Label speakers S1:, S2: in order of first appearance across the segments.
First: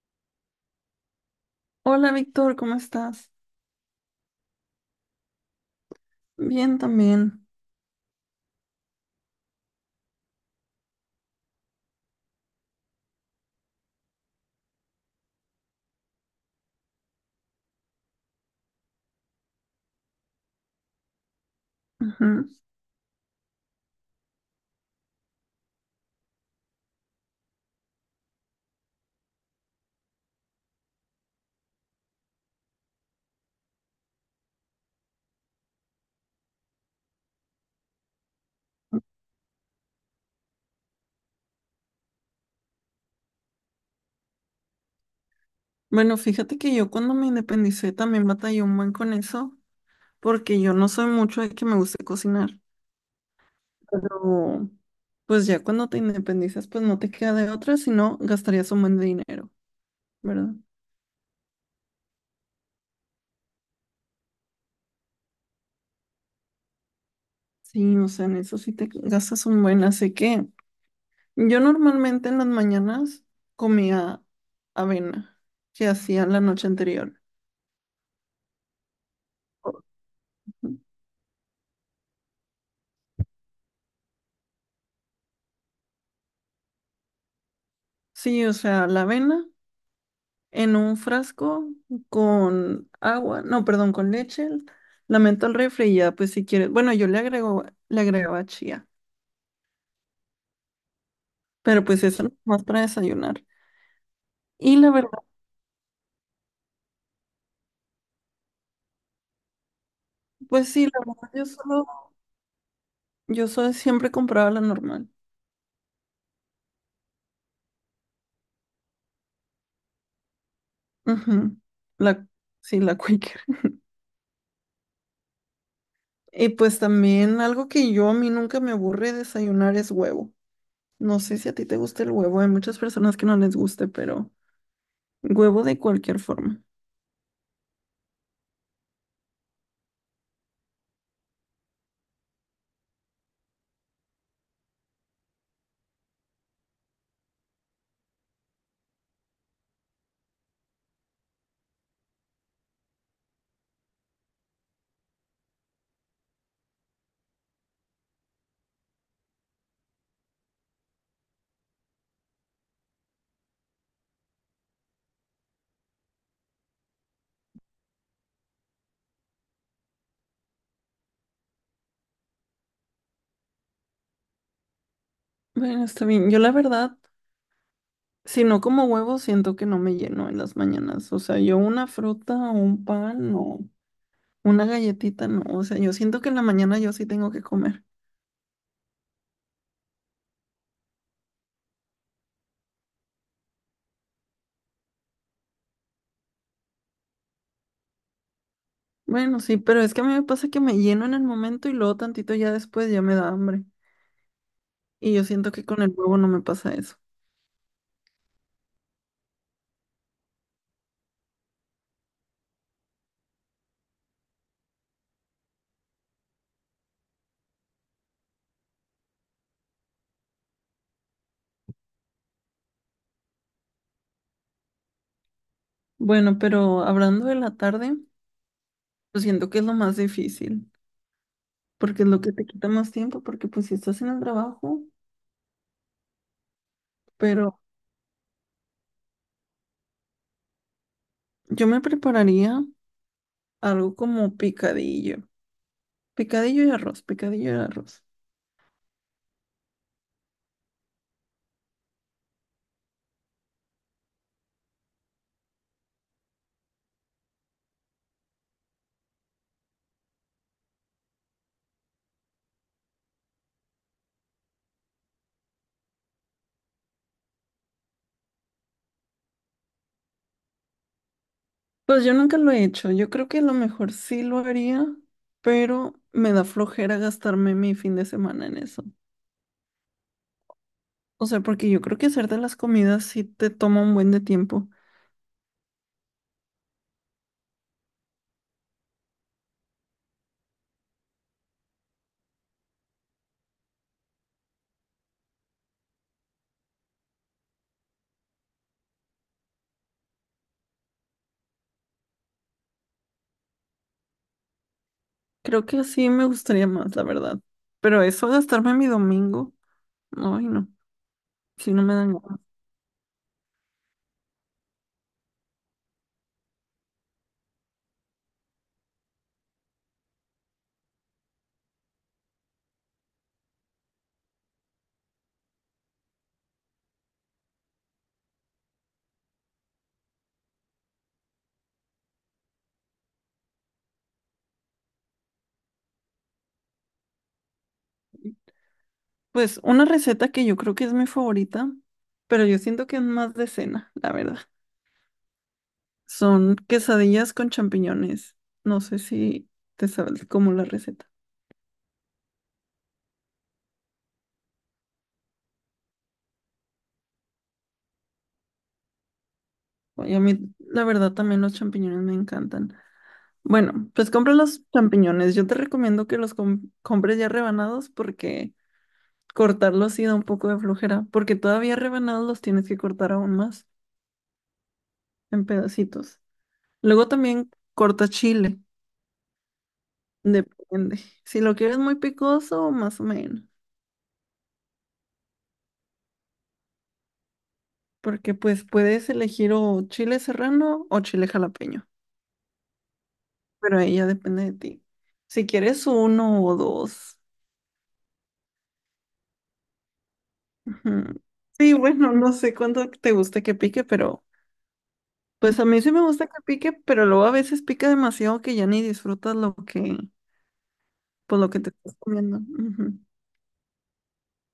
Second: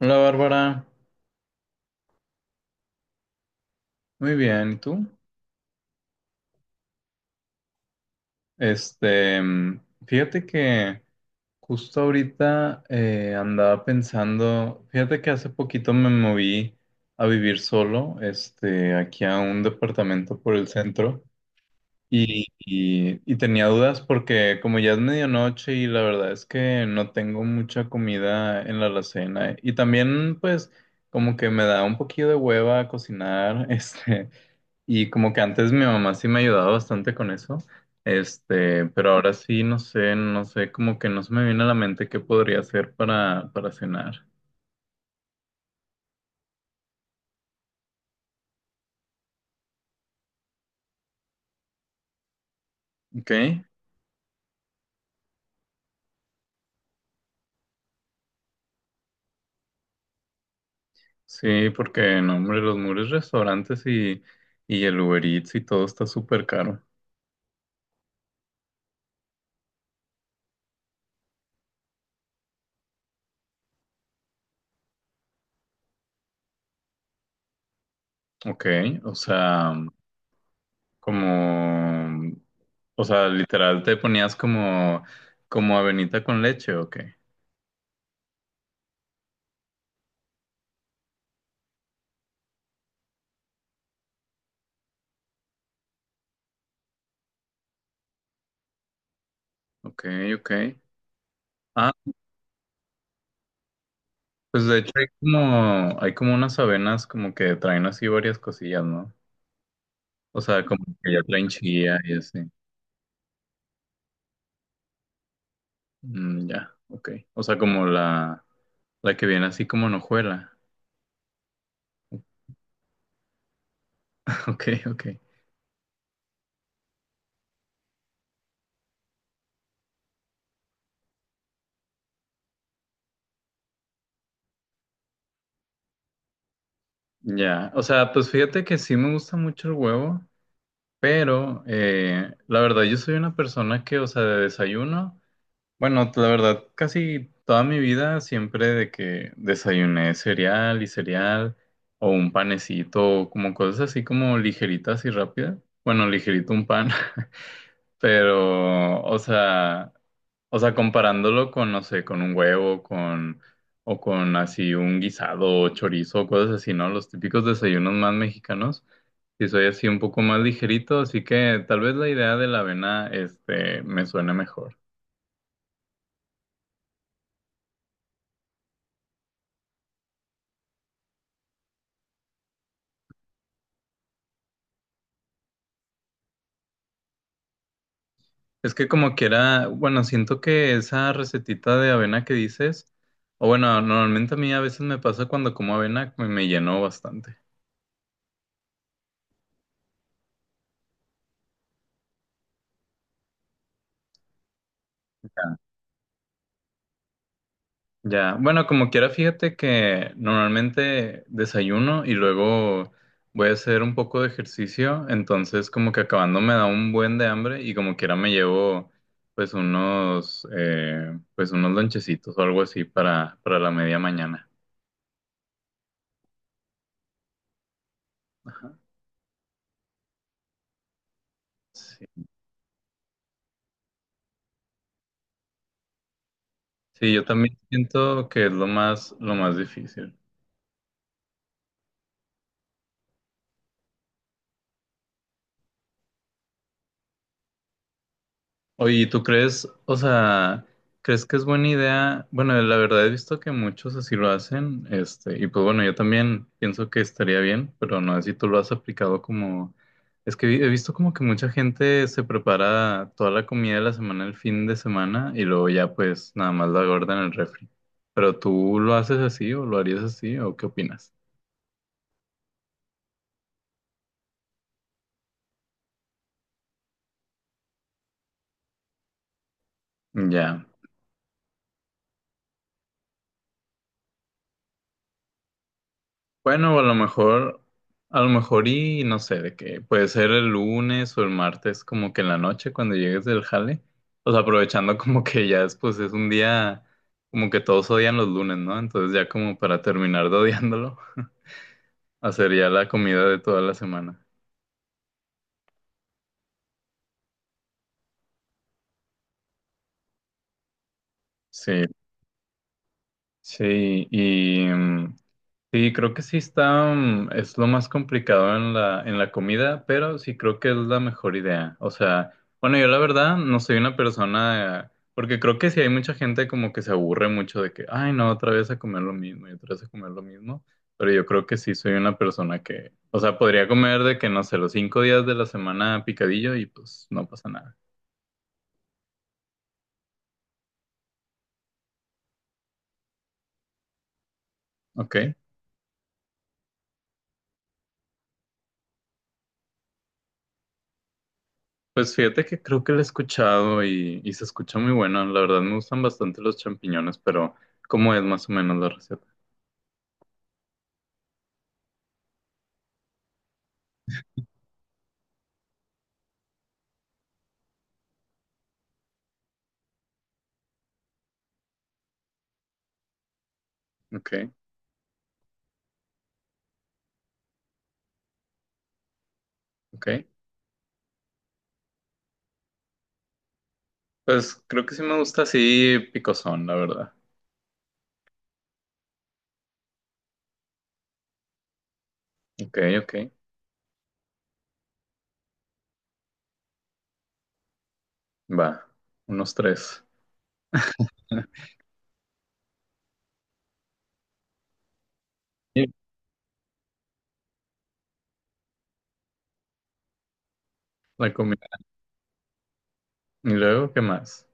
S1: Hola Bárbara,
S2: Hola Víctor, ¿cómo estás?
S1: muy bien, ¿y tú?
S2: Bien también.
S1: Este, mm, fíjate que justo ahorita andaba pensando, fíjate que hace poquito me moví a vivir solo, este, aquí a un departamento por el centro y,
S2: Ujú.
S1: y- y tenía dudas porque como ya es medianoche y la verdad es que no tengo mucha comida en la alacena y también pues como que me da un poquito de hueva cocinar, este. Y como que antes mi mamá sí me ayudaba bastante con eso, este, pero ahora sí no sé, como que no se me viene a la mente qué podría hacer para cenar.
S2: Bueno, fíjate que yo cuando me independicé también batallé un buen con eso, porque yo no soy mucho de que me guste cocinar,
S1: ¿Ok?
S2: pero pues ya cuando te independizas, pues no te queda de otra, sino gastarías un buen de dinero, ¿verdad?
S1: Sí, porque no, hombre, los muros restaurantes y el Uber Eats y todo está súper caro.
S2: Sí, o sea, en eso sí te gastas un buen, así que yo normalmente en las mañanas comía avena que hacía la noche anterior.
S1: Ok, o sea,
S2: Ujú.
S1: como, o sea, literal te ponías como, como avenita con leche, ok,
S2: Sí, o sea, la avena en un frasco con agua, no, perdón, con leche, la meto al refri y ya, pues si quieres, bueno, yo le agrego, le agregaba chía,
S1: ok, ok.
S2: pero pues eso no es más para desayunar.
S1: Pues
S2: Y
S1: de
S2: la
S1: hecho
S2: verdad,
S1: hay como unas avenas como que traen así varias cosillas, ¿no? O sea,
S2: pues
S1: como
S2: sí, la
S1: que ya
S2: verdad, yo
S1: traen
S2: solo,
S1: chía y así.
S2: yo solo siempre compraba la normal.
S1: Mm, ya, ok. O sea, como la que viene así como en hojuela.
S2: Ujú. La, sí, la Quaker.
S1: Ok, ok.
S2: Y pues también algo que yo a mí nunca me aburre desayunar es huevo. No sé si a ti te gusta el huevo, hay muchas personas que no les guste, pero huevo de cualquier forma.
S1: Ya, o sea, pues fíjate que sí me gusta mucho el huevo, pero la verdad yo soy una persona que, o sea, de desayuno. Bueno, la verdad, casi toda mi vida siempre de que desayuné cereal y cereal o un panecito, como cosas así como ligeritas y rápidas. Bueno, ligerito un pan, pero, o sea, comparándolo con, no sé, con un huevo, con, o con así un guisado o chorizo, o cosas así, ¿no? Los típicos desayunos más mexicanos. Sí, soy así un poco más ligerito, así que tal vez la idea de la avena, este, me suene mejor.
S2: Bueno, está bien. Yo la verdad, si no como huevo, siento que no me lleno en las mañanas. O sea, yo una fruta o un pan o una galletita, no. O sea, yo siento que en la mañana yo sí tengo que comer.
S1: Es que como quiera, bueno, siento que esa recetita de avena que dices, o bueno, normalmente a mí a veces me pasa cuando como avena, me llenó bastante.
S2: Bueno, sí, pero es que a mí me pasa que me lleno en el momento y luego tantito ya después ya me da hambre. Y yo
S1: Ya.
S2: siento que con el huevo no me pasa eso.
S1: Ya, bueno, como quiera, fíjate que normalmente desayuno y luego voy a hacer un poco de ejercicio, entonces como que acabando me da un buen de hambre y como quiera me llevo pues unos lonchecitos o algo así para la media mañana.
S2: Bueno, pero hablando de la tarde, pues siento que es lo más difícil, porque es lo
S1: Sí,
S2: que te quita más tiempo, porque pues si estás en el trabajo,
S1: sí, yo también
S2: pero
S1: siento que es lo más difícil.
S2: yo me prepararía algo como picadillo. Picadillo y arroz, picadillo y arroz.
S1: Oye, ¿tú crees, o sea, ¿crees que es buena idea? Bueno, la verdad he visto que muchos así lo hacen, este, y pues bueno, yo también pienso que estaría bien, pero no sé si tú lo has aplicado como, es que he visto como que mucha gente se prepara toda la comida de la semana el fin de semana y luego ya pues nada más la guarda en el refri. ¿Pero tú lo haces así o lo harías así o qué opinas?
S2: Pues yo nunca lo he hecho. Yo creo que a lo mejor sí lo haría, pero me da flojera gastarme mi fin de semana en eso.
S1: Ya.
S2: O sea, porque yo creo que hacer de las comidas sí te toma un buen de tiempo.
S1: Bueno, a lo mejor y no sé, de que puede ser el lunes o el martes, como que en la noche cuando llegues del jale, o sea, aprovechando como que ya es, pues es un día como que todos odian los lunes, ¿no? Entonces ya como para terminar de odiándolo, hacer ya la comida de toda la semana.
S2: Creo que así me gustaría más, la verdad. Pero eso, gastarme mi domingo, ay no, si no
S1: Sí,
S2: me dan ganas.
S1: sí, sí, creo que sí está, es lo más complicado en la comida, pero sí creo que es la mejor idea. O sea, bueno, yo la verdad no soy una persona, porque creo que sí hay mucha gente como que se aburre mucho de que, ay, no, otra vez a comer lo mismo y otra vez a comer lo mismo, pero yo creo que sí soy una persona que, o sea, podría comer de que, no sé, los 5 días de la semana picadillo y pues no pasa nada.
S2: Pues una receta que yo creo que es mi favorita, pero yo siento que es más de cena, la verdad.
S1: ¿Ok?
S2: Son quesadillas con champiñones. No sé si te sabes como la receta.
S1: Pues fíjate que creo que la he escuchado y se escucha muy buena. La verdad me gustan bastante los champiñones, pero ¿cómo es más o menos la receta?
S2: Oye, a mí, la verdad, también los champiñones me encantan. Bueno, pues compra los champiñones. Yo te recomiendo que compres ya rebanados, porque cortarlos sí da un poco de flojera, porque todavía rebanados los tienes que cortar aún más
S1: Ok,
S2: en pedacitos. Luego también corta chile,
S1: ok.
S2: depende. Si lo quieres muy picoso, más o menos,
S1: Pues creo que sí me gusta así picosón, la verdad.
S2: porque pues puedes elegir o chile serrano o chile jalapeño,
S1: Ok, ok.
S2: pero ahí ya depende de ti. Si quieres uno o dos.
S1: Va, unos tres.
S2: Ujú. Sí, bueno, no sé cuánto te gusta que pique, pero pues a mí
S1: Y
S2: sí me gusta que pique, pero luego a veces pica demasiado que ya ni disfrutas lo que,
S1: la
S2: pues lo que
S1: comida.
S2: te estás comiendo. Ujú.
S1: ¿Y luego qué más?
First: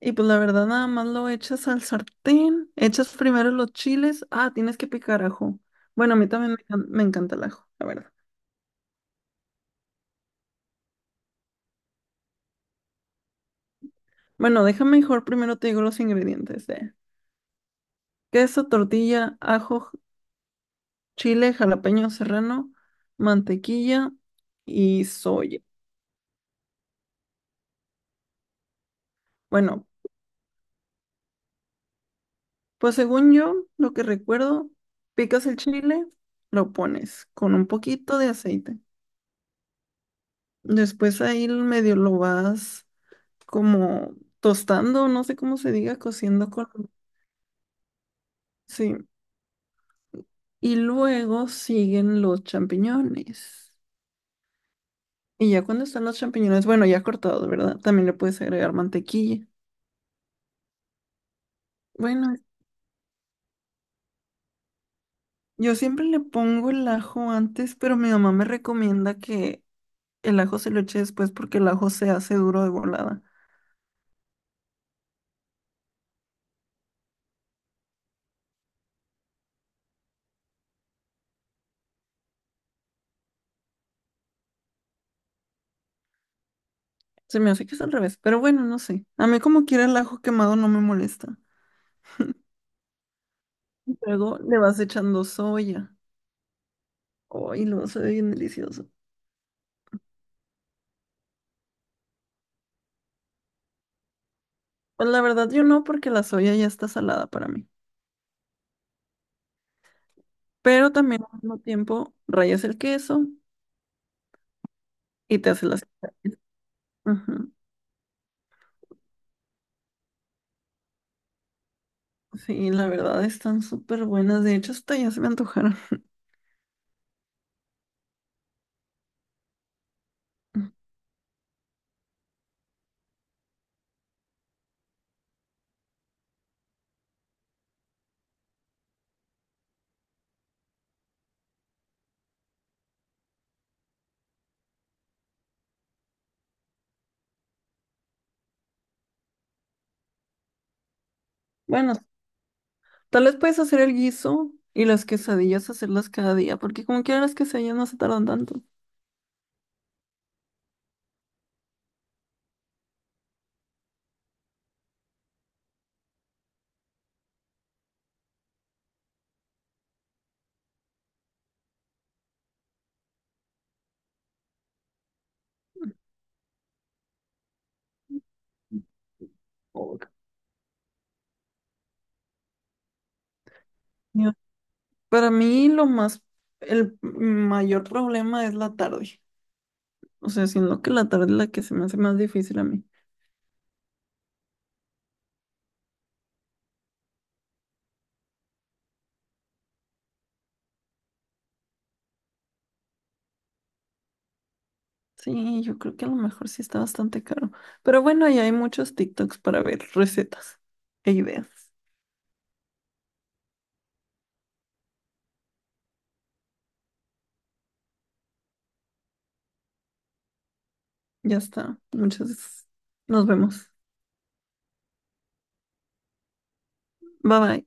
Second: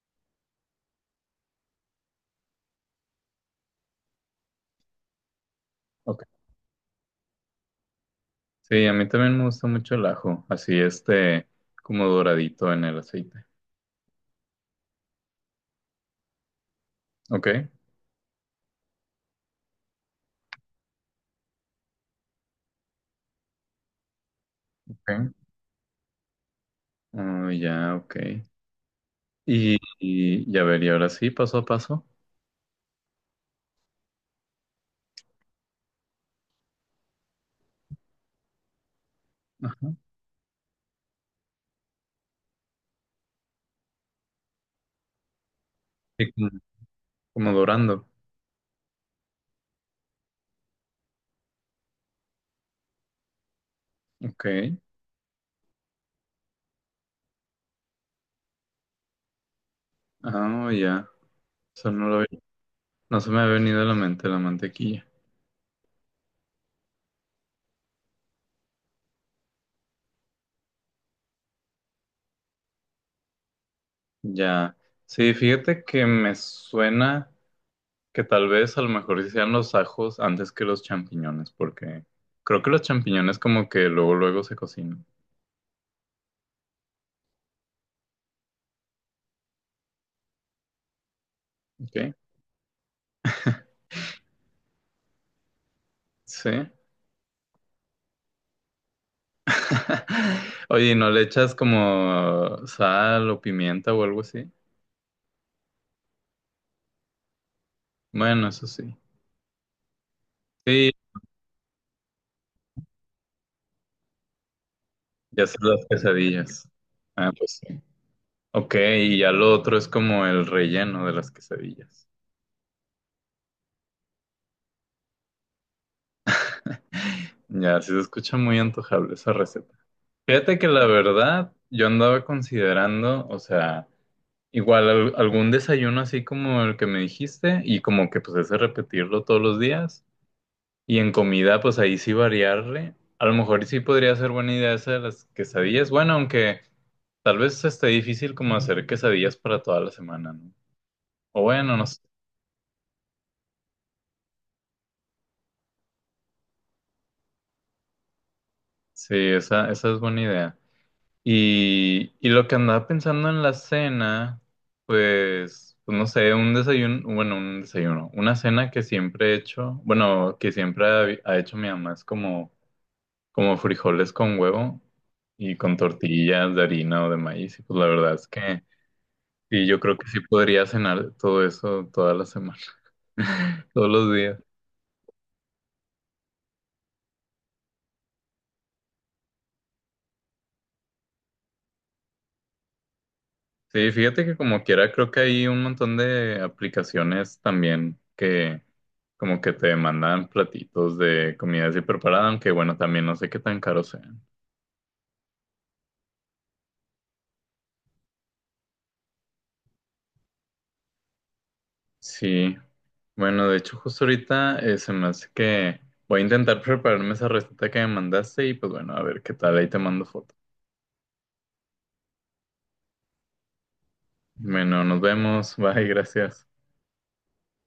S2: Y pues la verdad nada más lo echas al sartén, echas primero los chiles, ah, tienes que picar ajo. Bueno, a
S1: Ok.
S2: mí también me encanta el ajo, la verdad.
S1: Sí, a mí también me gusta mucho el ajo, así este como doradito en el aceite.
S2: Bueno, déjame mejor primero te digo los ingredientes: de
S1: Ok,
S2: queso, tortilla, ajo, chile, jalapeño serrano, mantequilla y
S1: ok.
S2: soya.
S1: Oh, ya, ok. Y,
S2: Bueno,
S1: y ya ver, y ahora sí, paso a paso.
S2: pues según yo, lo que recuerdo, picas el chile, lo pones con un poquito de aceite.
S1: Ajá.
S2: Después ahí medio lo vas como tostando, no sé cómo se diga,
S1: Sí,
S2: cociendo con...
S1: como dorando.
S2: Sí. Y luego siguen los champiñones.
S1: Ok.
S2: Y ya cuando están los champiñones, bueno, ya cortados, ¿verdad? También le puedes agregar mantequilla.
S1: Ah, ya. Eso no lo
S2: Bueno,
S1: vi. No se me ha venido a la mente la mantequilla.
S2: yo siempre le pongo el ajo antes, pero mi mamá me recomienda que el ajo se lo eche después porque el ajo se hace duro de volada.
S1: Ya. Sí, fíjate que me suena que tal vez a lo mejor sí sean los ajos antes que los champiñones, porque creo que los champiñones como que luego luego se cocinan.
S2: Se me hace que es al revés, pero bueno, no sé. A mí como quiera el ajo quemado no me molesta.
S1: Ok.
S2: Y luego le vas echando soya.
S1: Sí.
S2: Ay, lo hace bien delicioso.
S1: Oye, ¿no le echas como sal o pimienta o algo así?
S2: Pues la verdad yo no, porque la soya ya está salada para mí.
S1: Bueno, eso sí. Sí,
S2: Pero también al mismo tiempo rayas el queso y
S1: ya
S2: te
S1: haces
S2: haces las...
S1: las
S2: quesadillas.
S1: quesadillas. Ah,
S2: Ujú.
S1: pues sí. Ok, y ya lo otro es como el relleno de las quesadillas.
S2: Sí, la verdad están súper buenas. De hecho, hasta ya se me antojaron.
S1: Ya, sí se escucha muy antojable esa receta. Fíjate que la verdad, yo andaba considerando, o sea, igual algún desayuno así como el que me dijiste, y como que pues ese repetirlo todos los días, y en comida pues ahí sí variarle. A lo mejor sí podría ser buena idea esa de las quesadillas. Bueno, aunque tal vez esté difícil como hacer quesadillas para toda la semana, ¿no? O bueno, no
S2: Bueno,
S1: sé.
S2: tal vez puedes hacer el guiso y las quesadillas hacerlas cada día, porque como quiera las quesadillas no se tardan tanto.
S1: Sí, esa es buena idea. Y lo que andaba pensando en la cena, pues, pues no sé, un desayuno, bueno, un desayuno, una cena que siempre he hecho, bueno, que siempre ha hecho mi mamá es como, como frijoles con huevo y con tortillas de harina o de maíz. Y pues la verdad es que sí, yo creo
S2: Oh,
S1: que sí podría cenar todo eso toda la semana, todos los días.
S2: para mí lo más, el mayor problema es la tarde. O sea, siendo que la tarde es la que se me hace más difícil a mí.
S1: Sí, fíjate que como quiera, creo que hay un montón de aplicaciones también que como que te mandan platitos de comida así preparada, aunque bueno, también no sé qué tan caros sean.
S2: Sí, yo creo que a lo mejor sí está bastante caro. Pero bueno, ahí hay muchos TikToks para ver recetas e ideas.
S1: Sí, bueno, de hecho justo ahorita se me hace que voy a intentar prepararme esa receta que me mandaste y pues bueno, a ver qué tal, ahí te mando foto.
S2: Ya está. Muchas. Nos vemos.
S1: Bueno, nos vemos, bye, gracias.
S2: Bye bye.